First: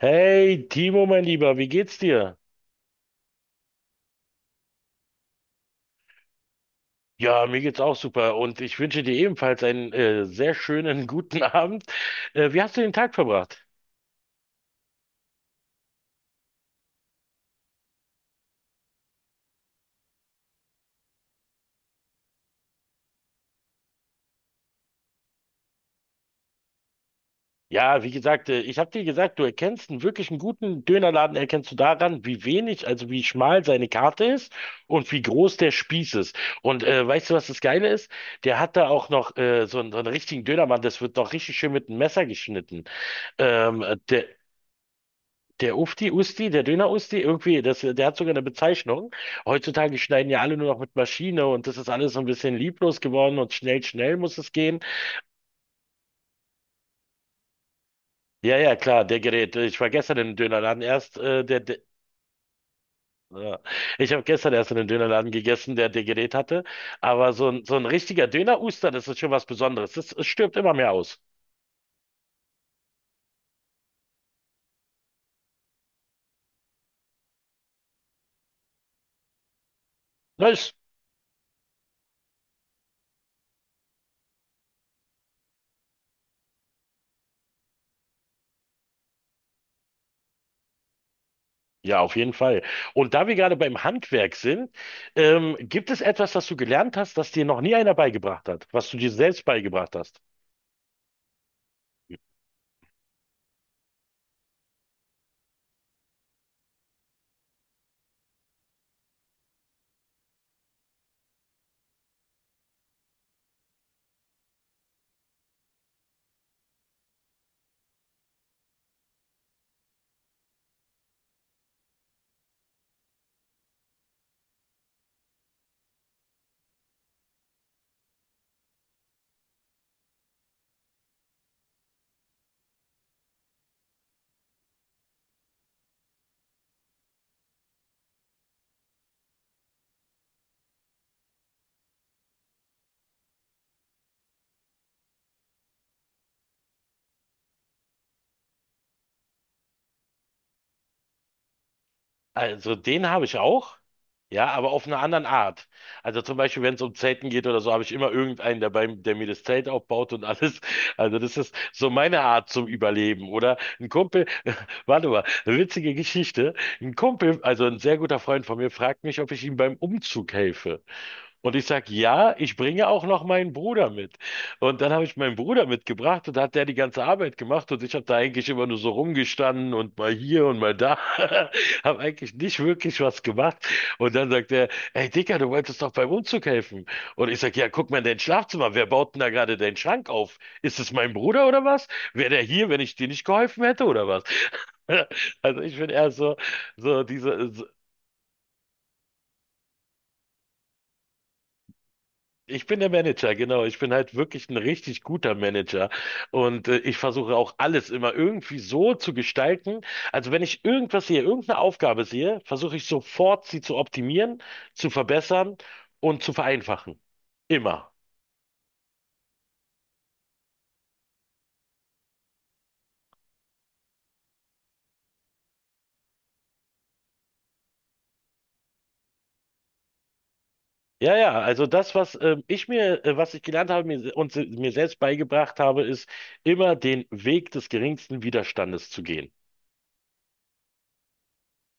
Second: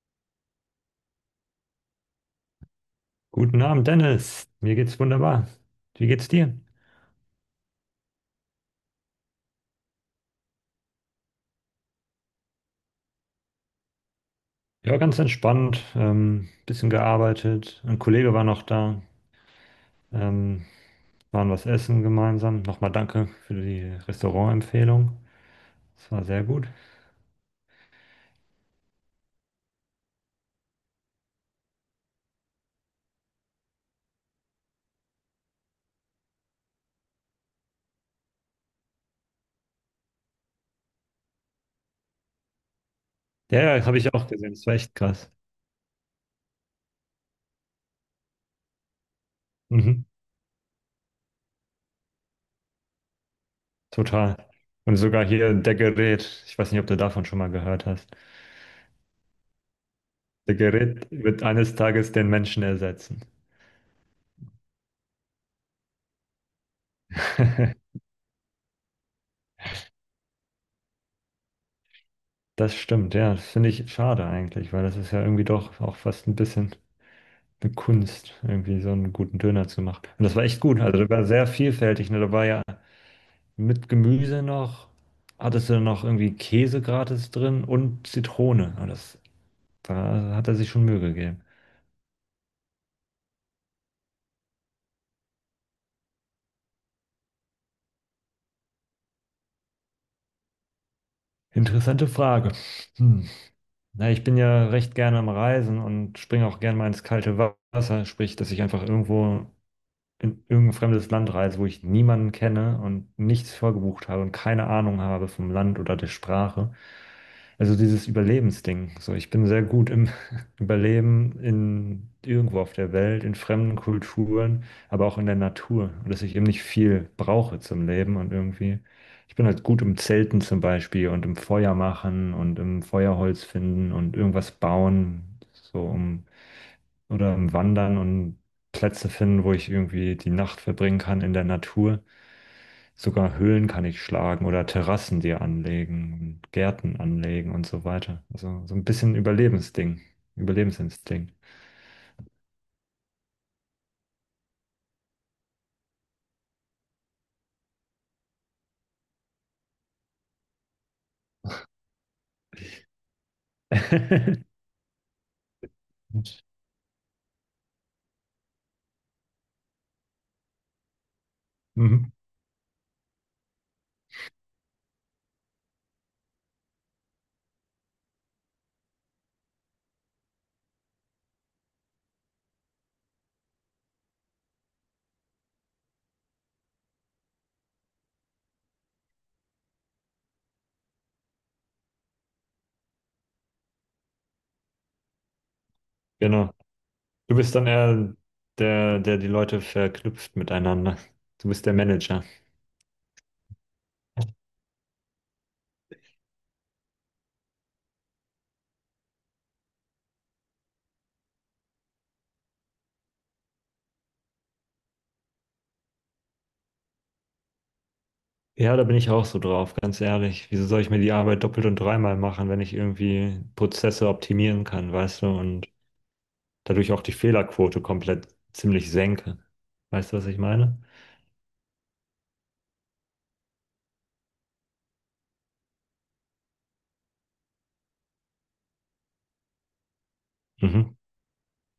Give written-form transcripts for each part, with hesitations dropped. Hey, Timo, mein Lieber, wie geht's dir? Guten Abend, Dennis. Mir geht's wunderbar. Wie geht's dir? Ja, mir geht's auch super und ich wünsche dir ebenfalls einen sehr schönen guten Abend. Wie hast du den Tag verbracht? Ja, ganz entspannt. Bisschen gearbeitet. Ein Kollege war noch da. Ähm, waren was essen gemeinsam. Nochmal danke für die Restaurantempfehlung. Das war sehr gut. Ja, wie gesagt, ich habe dir gesagt, du erkennst einen wirklich einen guten Dönerladen, erkennst du daran, wie wenig, also wie schmal seine Karte ist und wie groß der Spieß ist. Und weißt du, was das Geile ist? Der hat da auch noch so einen richtigen Dönermann, das wird noch richtig schön mit einem Messer geschnitten. Ja, Ähm, ja, habe ich der, auch gesehen. Das war echt krass. Der Ufti, Usti, der Döner-Usti, irgendwie, das, der hat sogar eine Bezeichnung. Heutzutage Mhm, schneiden ja alle nur noch mit Maschine und das ist alles so ein bisschen lieblos geworden und schnell, schnell total. muss es gehen. Und sogar hier der Gerät. Ich weiß nicht, ob du davon schon mal gehört hast. Ja, ja, klar, der Gerät. Ich war gestern im Der Dönerladen Gerät erst, wird äh, der, eines der Tages den Menschen ersetzen. ja. Ich habe gestern erst in einem Dönerladen gegessen, der Gerät hatte. Aber so ein richtiger Döner-Uster, das ist schon was Besonderes. Das, es stirbt immer mehr aus. Das stimmt, ja. Das finde ich schade eigentlich, weil das ist ja irgendwie doch auch fast ein bisschen eine Kunst, irgendwie so einen guten Döner zu machen. Und das war Na, echt es gut. Also, das war sehr vielfältig. Ne? Da war ja mit Gemüse noch, hattest du noch irgendwie Käse gratis drin und Zitrone. Und das, da hat er sich schon Mühe gegeben. ja, auf jeden Fall. Und da wir gerade beim Handwerk sind, gibt es etwas, das du gelernt hast, das dir noch nie einer beigebracht hat, was du dir selbst beigebracht hast? Interessante Frage. Hm. Na, ich bin ja recht gerne am Reisen und springe auch gerne mal ins kalte Wasser, sprich, dass ich einfach irgendwo in irgendein fremdes Land reise, wo ich niemanden kenne und nichts vorgebucht habe und keine Ahnung habe vom Land oder der Sprache. Also dieses Überlebensding. So, ich bin sehr gut im Überleben in irgendwo auf der Welt, in fremden Kulturen, aber auch in der Natur. Und dass ich eben nicht viel brauche zum Leben und irgendwie. Ich bin halt gut im Zelten zum Beispiel und im Feuer machen und im Feuerholz finden und irgendwas bauen, so um, oder im Wandern und Plätze finden, wo ich irgendwie die Nacht verbringen kann in der Natur. Sogar Höhlen kann ich schlagen oder Terrassen dir anlegen und Gärten anlegen und so weiter. Also so ein bisschen Überlebensding, Überlebensinstinkt. Also den habe ich auch, ja, aber auf einer anderen Art. Also zum Beispiel, wenn es um Zelten geht oder so, habe ich immer irgendeinen dabei, der mir das Zelt aufbaut und alles. Also das ist so meine Art zum Überleben. Oder ein Kumpel, warte mal, eine witzige Geschichte. Ein Kumpel, also ein sehr guter Freund von mir, fragt mich, ob ich ihm beim Umzug helfe. Und ich sag, Mhm. ja, ich bringe auch noch meinen Bruder mit. Und dann habe ich meinen Bruder mitgebracht und hat der die ganze Arbeit gemacht und ich habe da eigentlich immer nur so rumgestanden und mal hier und mal da, habe eigentlich nicht wirklich was gemacht. Und dann sagt er, ey Dicker, du wolltest doch beim Umzug helfen. Und ich sag, ja, guck mal in dein Schlafzimmer, wer baut denn da gerade deinen Schrank auf? Ist es mein Bruder oder was? Wäre der hier, wenn ich dir nicht geholfen hätte oder was? Also ich bin eher so, Genau. so Du diese, bist dann eher der, der die Leute verknüpft miteinander. Du bist der Manager. ich bin der Manager, genau. Ich bin halt wirklich ein richtig guter Manager. Und ich versuche auch alles immer irgendwie so zu gestalten. Also wenn ich irgendwas sehe, irgendeine Aufgabe sehe, versuche ich sofort, sie zu optimieren, zu verbessern und zu vereinfachen. Immer. Ja, da bin ich auch so drauf, ganz ehrlich. Wieso soll ich mir die Arbeit doppelt und dreimal machen, wenn ich irgendwie Prozesse optimieren kann, weißt du, und dadurch auch die Fehlerquote komplett ziemlich senke. Weißt du, was ich meine? Ja, ja, also das, was ich mir, was ich gelernt habe mir, mir selbst beigebracht habe, ist immer den Weg des geringsten Widerstandes zu gehen. Mhm.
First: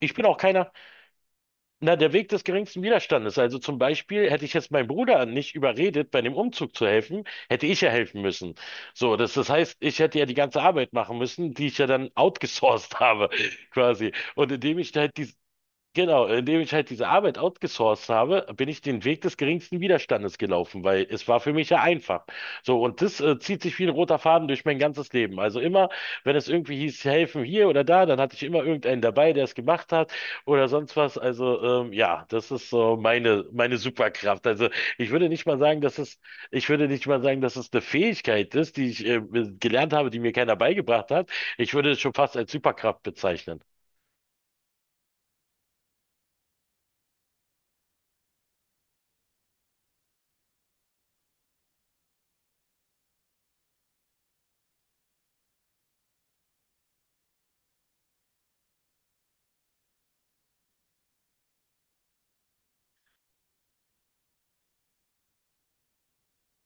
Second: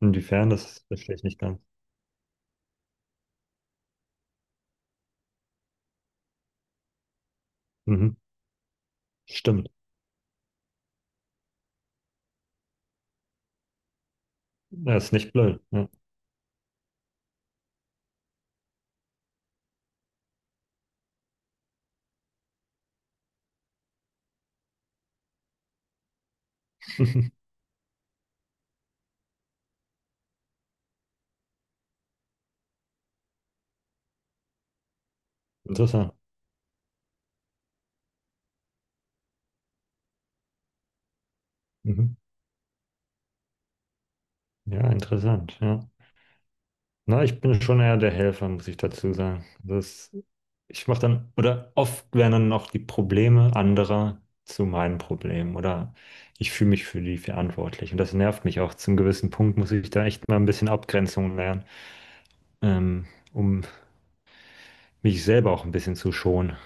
Ich bin auch keiner. das verstehe ich nicht ganz. Na, der Weg des geringsten Widerstandes. Also zum Beispiel hätte ich jetzt meinen Bruder nicht überredet, bei dem Umzug zu helfen, hätte ich ja Mhm. helfen müssen. So, das, das Stimmt. heißt, ich hätte ja die ganze Arbeit machen müssen, die ich ja dann outgesourced habe, quasi. Und indem ich Das ist halt die, nicht blöd. Ja. genau, indem ich halt diese Arbeit outgesourced habe, bin ich den Weg des geringsten Widerstandes gelaufen, weil es war für mich ja einfach. So, und das zieht sich wie ein roter Faden durch mein ganzes Leben. Also immer, wenn es irgendwie hieß, helfen hier oder da, dann hatte ich immer irgendeinen dabei, der es gemacht hat oder sonst was. Also ja, das ist so meine, meine Superkraft. Also ich würde nicht mal sagen, dass Interessant. es, ich würde nicht mal sagen, dass es eine Fähigkeit ist, die ich gelernt habe, die mir keiner beigebracht hat. Ich würde es schon Mhm. fast als Superkraft bezeichnen. Ja, interessant. Ja. Na, ich bin schon eher der Helfer, muss ich dazu sagen. Das, ich mache dann, oder oft werden dann noch die Probleme anderer zu meinen Problemen oder ich fühle mich für die verantwortlich. Und das nervt mich auch. Zum gewissen Punkt muss ich da echt mal ein bisschen Abgrenzung lernen, ähm, um mich selber auch ein bisschen zu schonen.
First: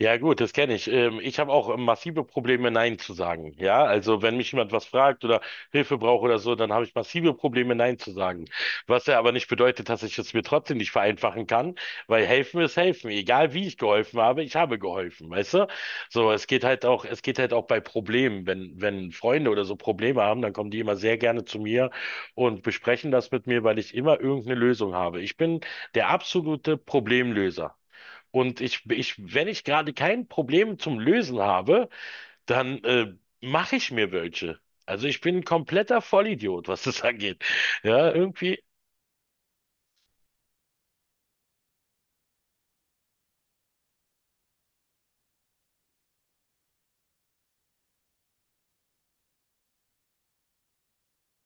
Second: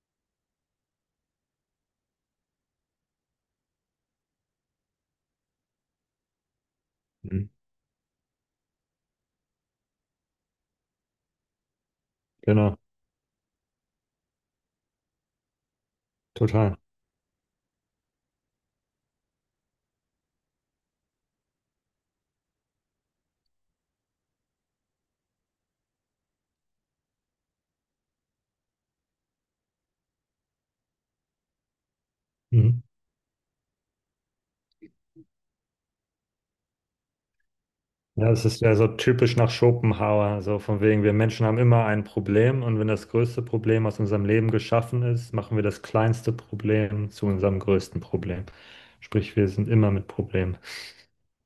Ja gut, das kenne ich. Ich habe auch massive Probleme, Nein zu sagen. Ja, also wenn mich jemand was fragt oder Hilfe braucht oder so, dann habe ich massive Mhm. Probleme, Nein zu sagen. Was ja aber nicht bedeutet, dass ich es mir trotzdem nicht vereinfachen kann, weil helfen ist Genau, helfen. Egal wie ich geholfen habe, ich habe geholfen, weißt du? So, es geht total. halt auch, es geht halt auch bei Problemen. Wenn Freunde oder so Probleme haben, dann kommen die immer sehr gerne zu mir und besprechen das mit mir, weil ich immer irgendeine Lösung habe. Ich bin der absolute Problemlöser. Und wenn ich gerade kein Problem zum Lösen habe, Mhm. dann mache ich mir welche. Also ich bin ein kompletter Vollidiot, was das angeht. Ja, Ja, das ist irgendwie, ja so typisch nach Schopenhauer, so von wegen, wir Menschen haben immer ein Problem und wenn das größte Problem aus unserem Leben geschaffen ist, machen wir das kleinste Problem zu unserem größten Problem. Sprich, wir sind immer mit Problemen.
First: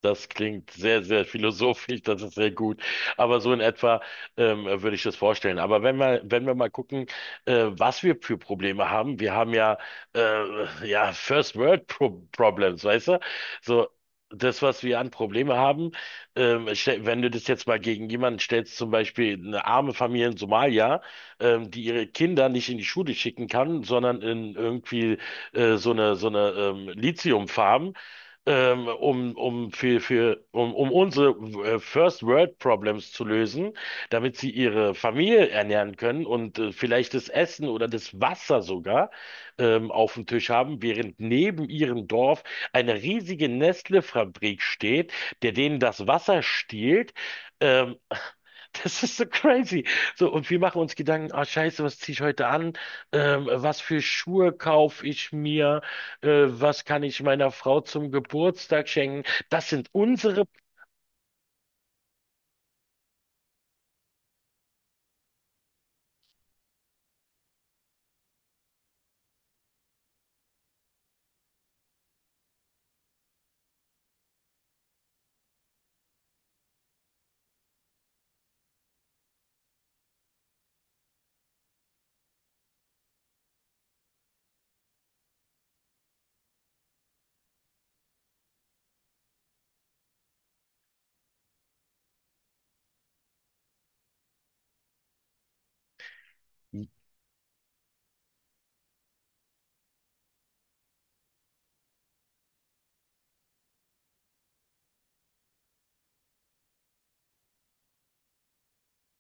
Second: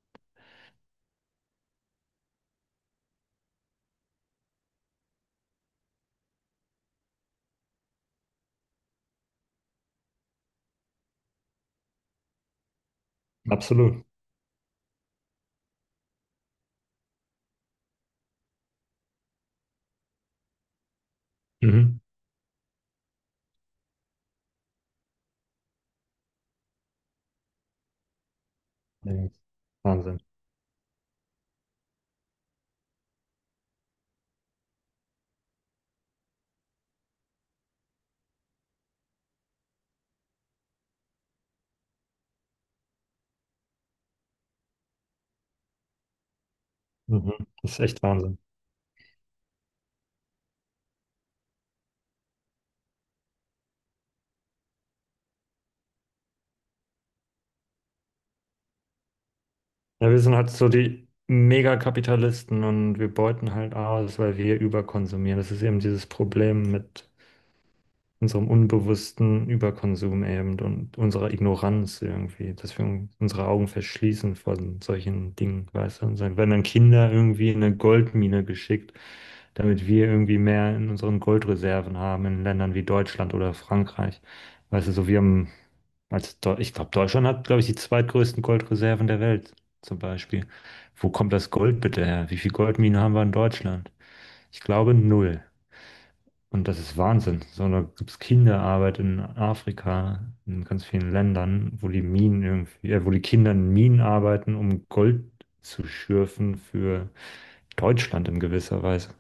das klingt sehr, sehr philosophisch, das ist sehr gut. Aber so in etwa würde ich das vorstellen. Aber wenn wir, wenn wir mal gucken, was wir für Probleme haben, wir haben ja, ja First World Problems, weißt du? So, Absolut. das, was wir an Probleme haben, wenn du das jetzt mal gegen jemanden stellst, zum Beispiel eine arme Familie in Somalia, die Mhm. ihre Kinder nicht in die Schule schicken kann, sondern in irgendwie so eine Lithiumfarm Ja, um, um, Wahnsinn. für, um, um unsere First World Problems zu lösen, damit sie ihre Familie ernähren können und vielleicht das Essen oder das Wasser sogar auf dem Tisch haben, während neben ihrem Dorf eine riesige Nestle-Fabrik steht, der denen das Wasser stiehlt. Mhm. Das ist Ähm, echt Wahnsinn. Das ist so crazy. So, und wir machen uns Gedanken, ah, scheiße, was ziehe ich heute an? Was für Schuhe kaufe ich mir? Was kann ich meiner Frau zum Geburtstag schenken? Das sind Ja, wir sind unsere. halt so die Megakapitalisten und wir beuten halt aus, weil wir überkonsumieren. Das ist eben dieses Problem mit unserem unbewussten Überkonsum eben und unserer Ignoranz irgendwie, dass wir unsere Augen verschließen von solchen Dingen, weißt du? Und dann werden dann Kinder irgendwie in eine Goldmine geschickt, damit wir irgendwie mehr in unseren Goldreserven haben, in Ländern wie Deutschland oder Frankreich. Weißt du, so wir haben, als Deu ich glaube, Deutschland hat, glaube ich, die zweitgrößten Goldreserven der Welt zum Beispiel. Wo kommt das Gold bitte her? Wie viel Goldminen haben wir in Deutschland? Ich glaube, null. Und das ist Wahnsinn. So, da gibt es Kinderarbeit in Afrika, in ganz vielen Ländern, wo die Minen irgendwie, wo die Kinder in Minen arbeiten, um Gold zu schürfen für Deutschland in gewisser Weise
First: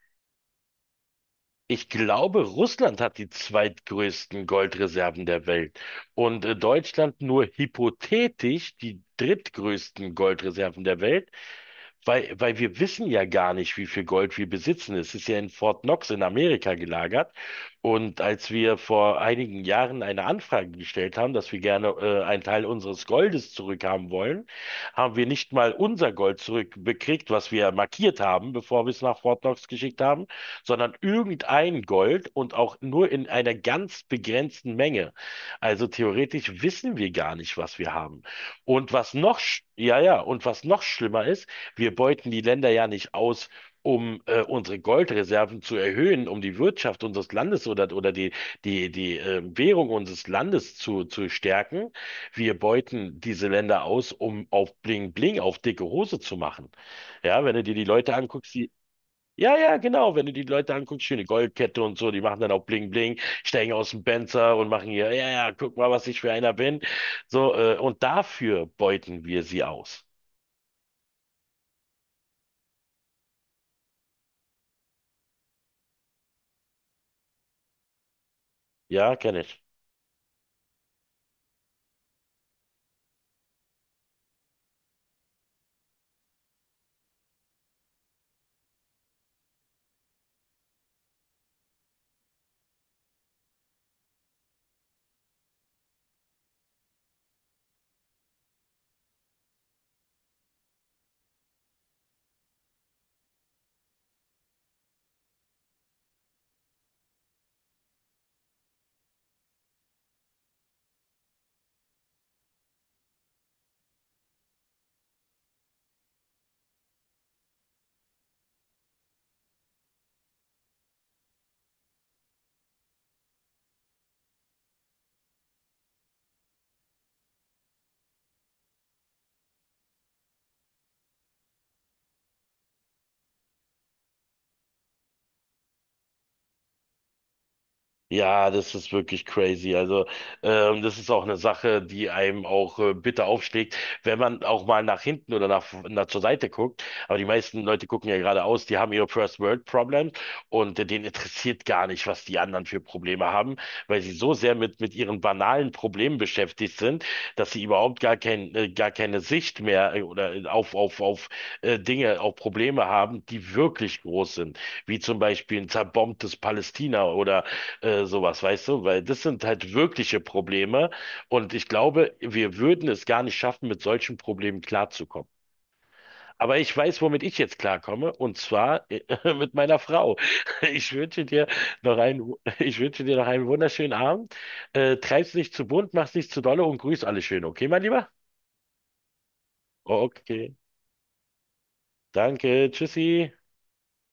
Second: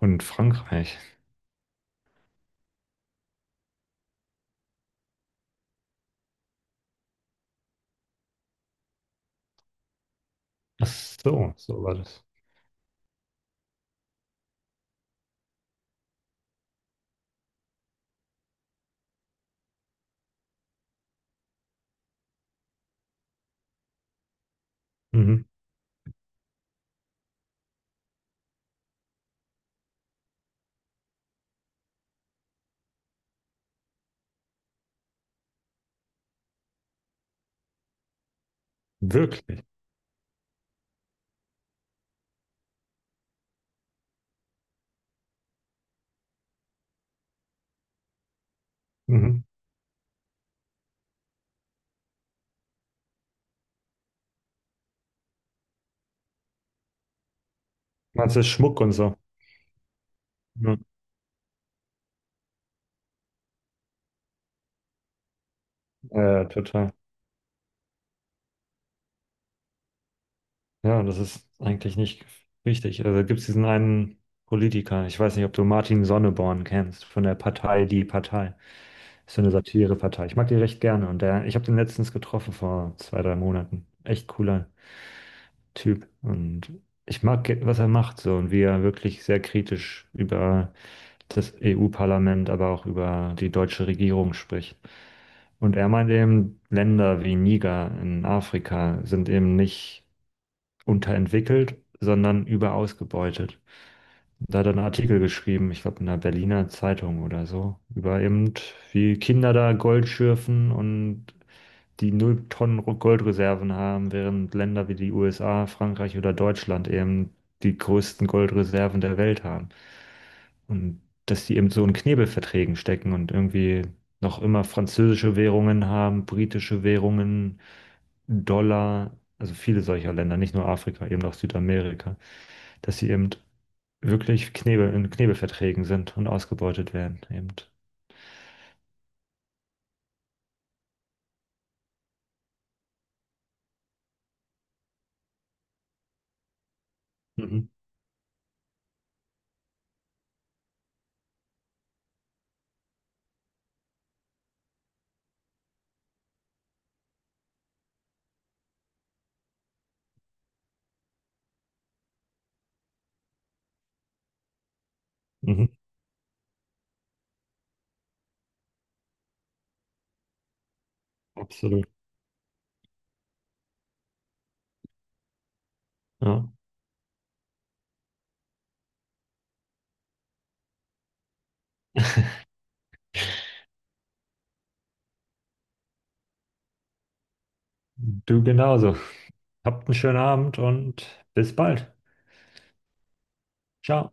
und Frankreich. Ich glaube, Russland hat die zweitgrößten Goldreserven der Welt und Deutschland nur hypothetisch die drittgrößten Goldreserven Ach der Welt. so, so war das. Weil wir wissen ja gar nicht, wie viel Gold wir besitzen. Es ist ja in Fort Knox in Amerika gelagert. Und als wir vor einigen Jahren eine Anfrage gestellt haben, dass wir gerne einen Teil unseres Goldes zurückhaben wollen, haben wir Mhm. nicht mal unser Gold zurückbekriegt, was wir markiert haben, bevor wir es nach Fort Knox geschickt haben, sondern irgendein Gold und auch nur in einer ganz begrenzten Menge. Also theoretisch wissen wir gar nicht, was wir haben. Und was noch, Wirklich. ja, ja, und was noch schlimmer ist, wir beuten die Länder ja nicht aus, um unsere Goldreserven zu erhöhen, um die Wirtschaft unseres Landes oder die Mhm. Währung unseres Landes zu stärken. Wir beuten diese Länder aus, um auf Bling Bling, auf dicke Hose zu machen. Ja, wenn du dir die Leute Also anguckst, die Schmuck und so. ja, ja, genau. Wenn du die Leute Mhm. anguckst, schöne Goldkette und so, die machen dann auch Bling Bling, steigen aus dem Benzer und machen hier, ja, ja, guck mal, was ich für Ja, ja, einer bin. total. So, und dafür beuten wir sie aus. Ja, das ist eigentlich nicht richtig. Also gibt es diesen einen Politiker, ich weiß nicht, ob du Martin Sonneborn kennst, von der Partei Die Partei. Ja, Ist kenne so eine ich. Satirepartei. Ich mag die recht gerne und der, ich habe den letztens getroffen vor 2, 3 Monaten. Echt cooler Typ und ich mag, was er macht so und wie er wirklich sehr kritisch über das EU-Parlament, aber auch über die deutsche Regierung spricht. Und er meint eben, Länder wie Niger in Afrika sind eben nicht unterentwickelt, sondern überausgebeutet. Da hat er einen Artikel geschrieben, ich glaube in der Berliner Zeitung oder so, über eben, wie Kinder da Gold schürfen und die 0 Tonnen Goldreserven haben, während Länder wie die USA, Frankreich oder Deutschland eben die größten Goldreserven der Welt haben. Und dass die eben so in Knebelverträgen stecken und irgendwie noch immer französische Währungen haben, britische Währungen, Dollar, also viele solcher Länder, nicht nur Afrika, eben auch Südamerika, dass sie eben wirklich Knebel, in Knebelverträgen sind und ausgebeutet werden, eben. Ja, das ist wirklich crazy. Also, das ist auch eine Sache, die einem auch bitter aufschlägt, wenn man auch mal nach hinten oder nach zur Seite guckt. Aber die meisten Mhm. Leute gucken ja geradeaus, die haben ihre First World Problems und denen interessiert gar nicht, was die anderen für Probleme haben, weil sie so sehr mit ihren banalen Problemen beschäftigt sind, dass sie überhaupt gar kein, gar keine Sicht mehr oder auf, auf Dinge, auf Probleme haben, die wirklich groß sind, wie zum Beispiel ein Mhm. zerbombtes Palästina oder sowas, weißt du? Weil das sind halt wirkliche Probleme und ich Absolut. glaube, wir würden es gar nicht schaffen, mit solchen Problemen klarzukommen. Ja. Aber ich weiß, womit ich jetzt klarkomme und zwar mit meiner Frau. Ich wünsche dir noch einen, ich wünsche dir noch einen wunderschönen Abend. Treib's nicht zu bunt, mach's nicht zu dolle und grüß alle schön, okay, mein Lieber? Du genauso. Habt einen schönen Okay, Abend und bis bald. danke, tschüssi. Ciao.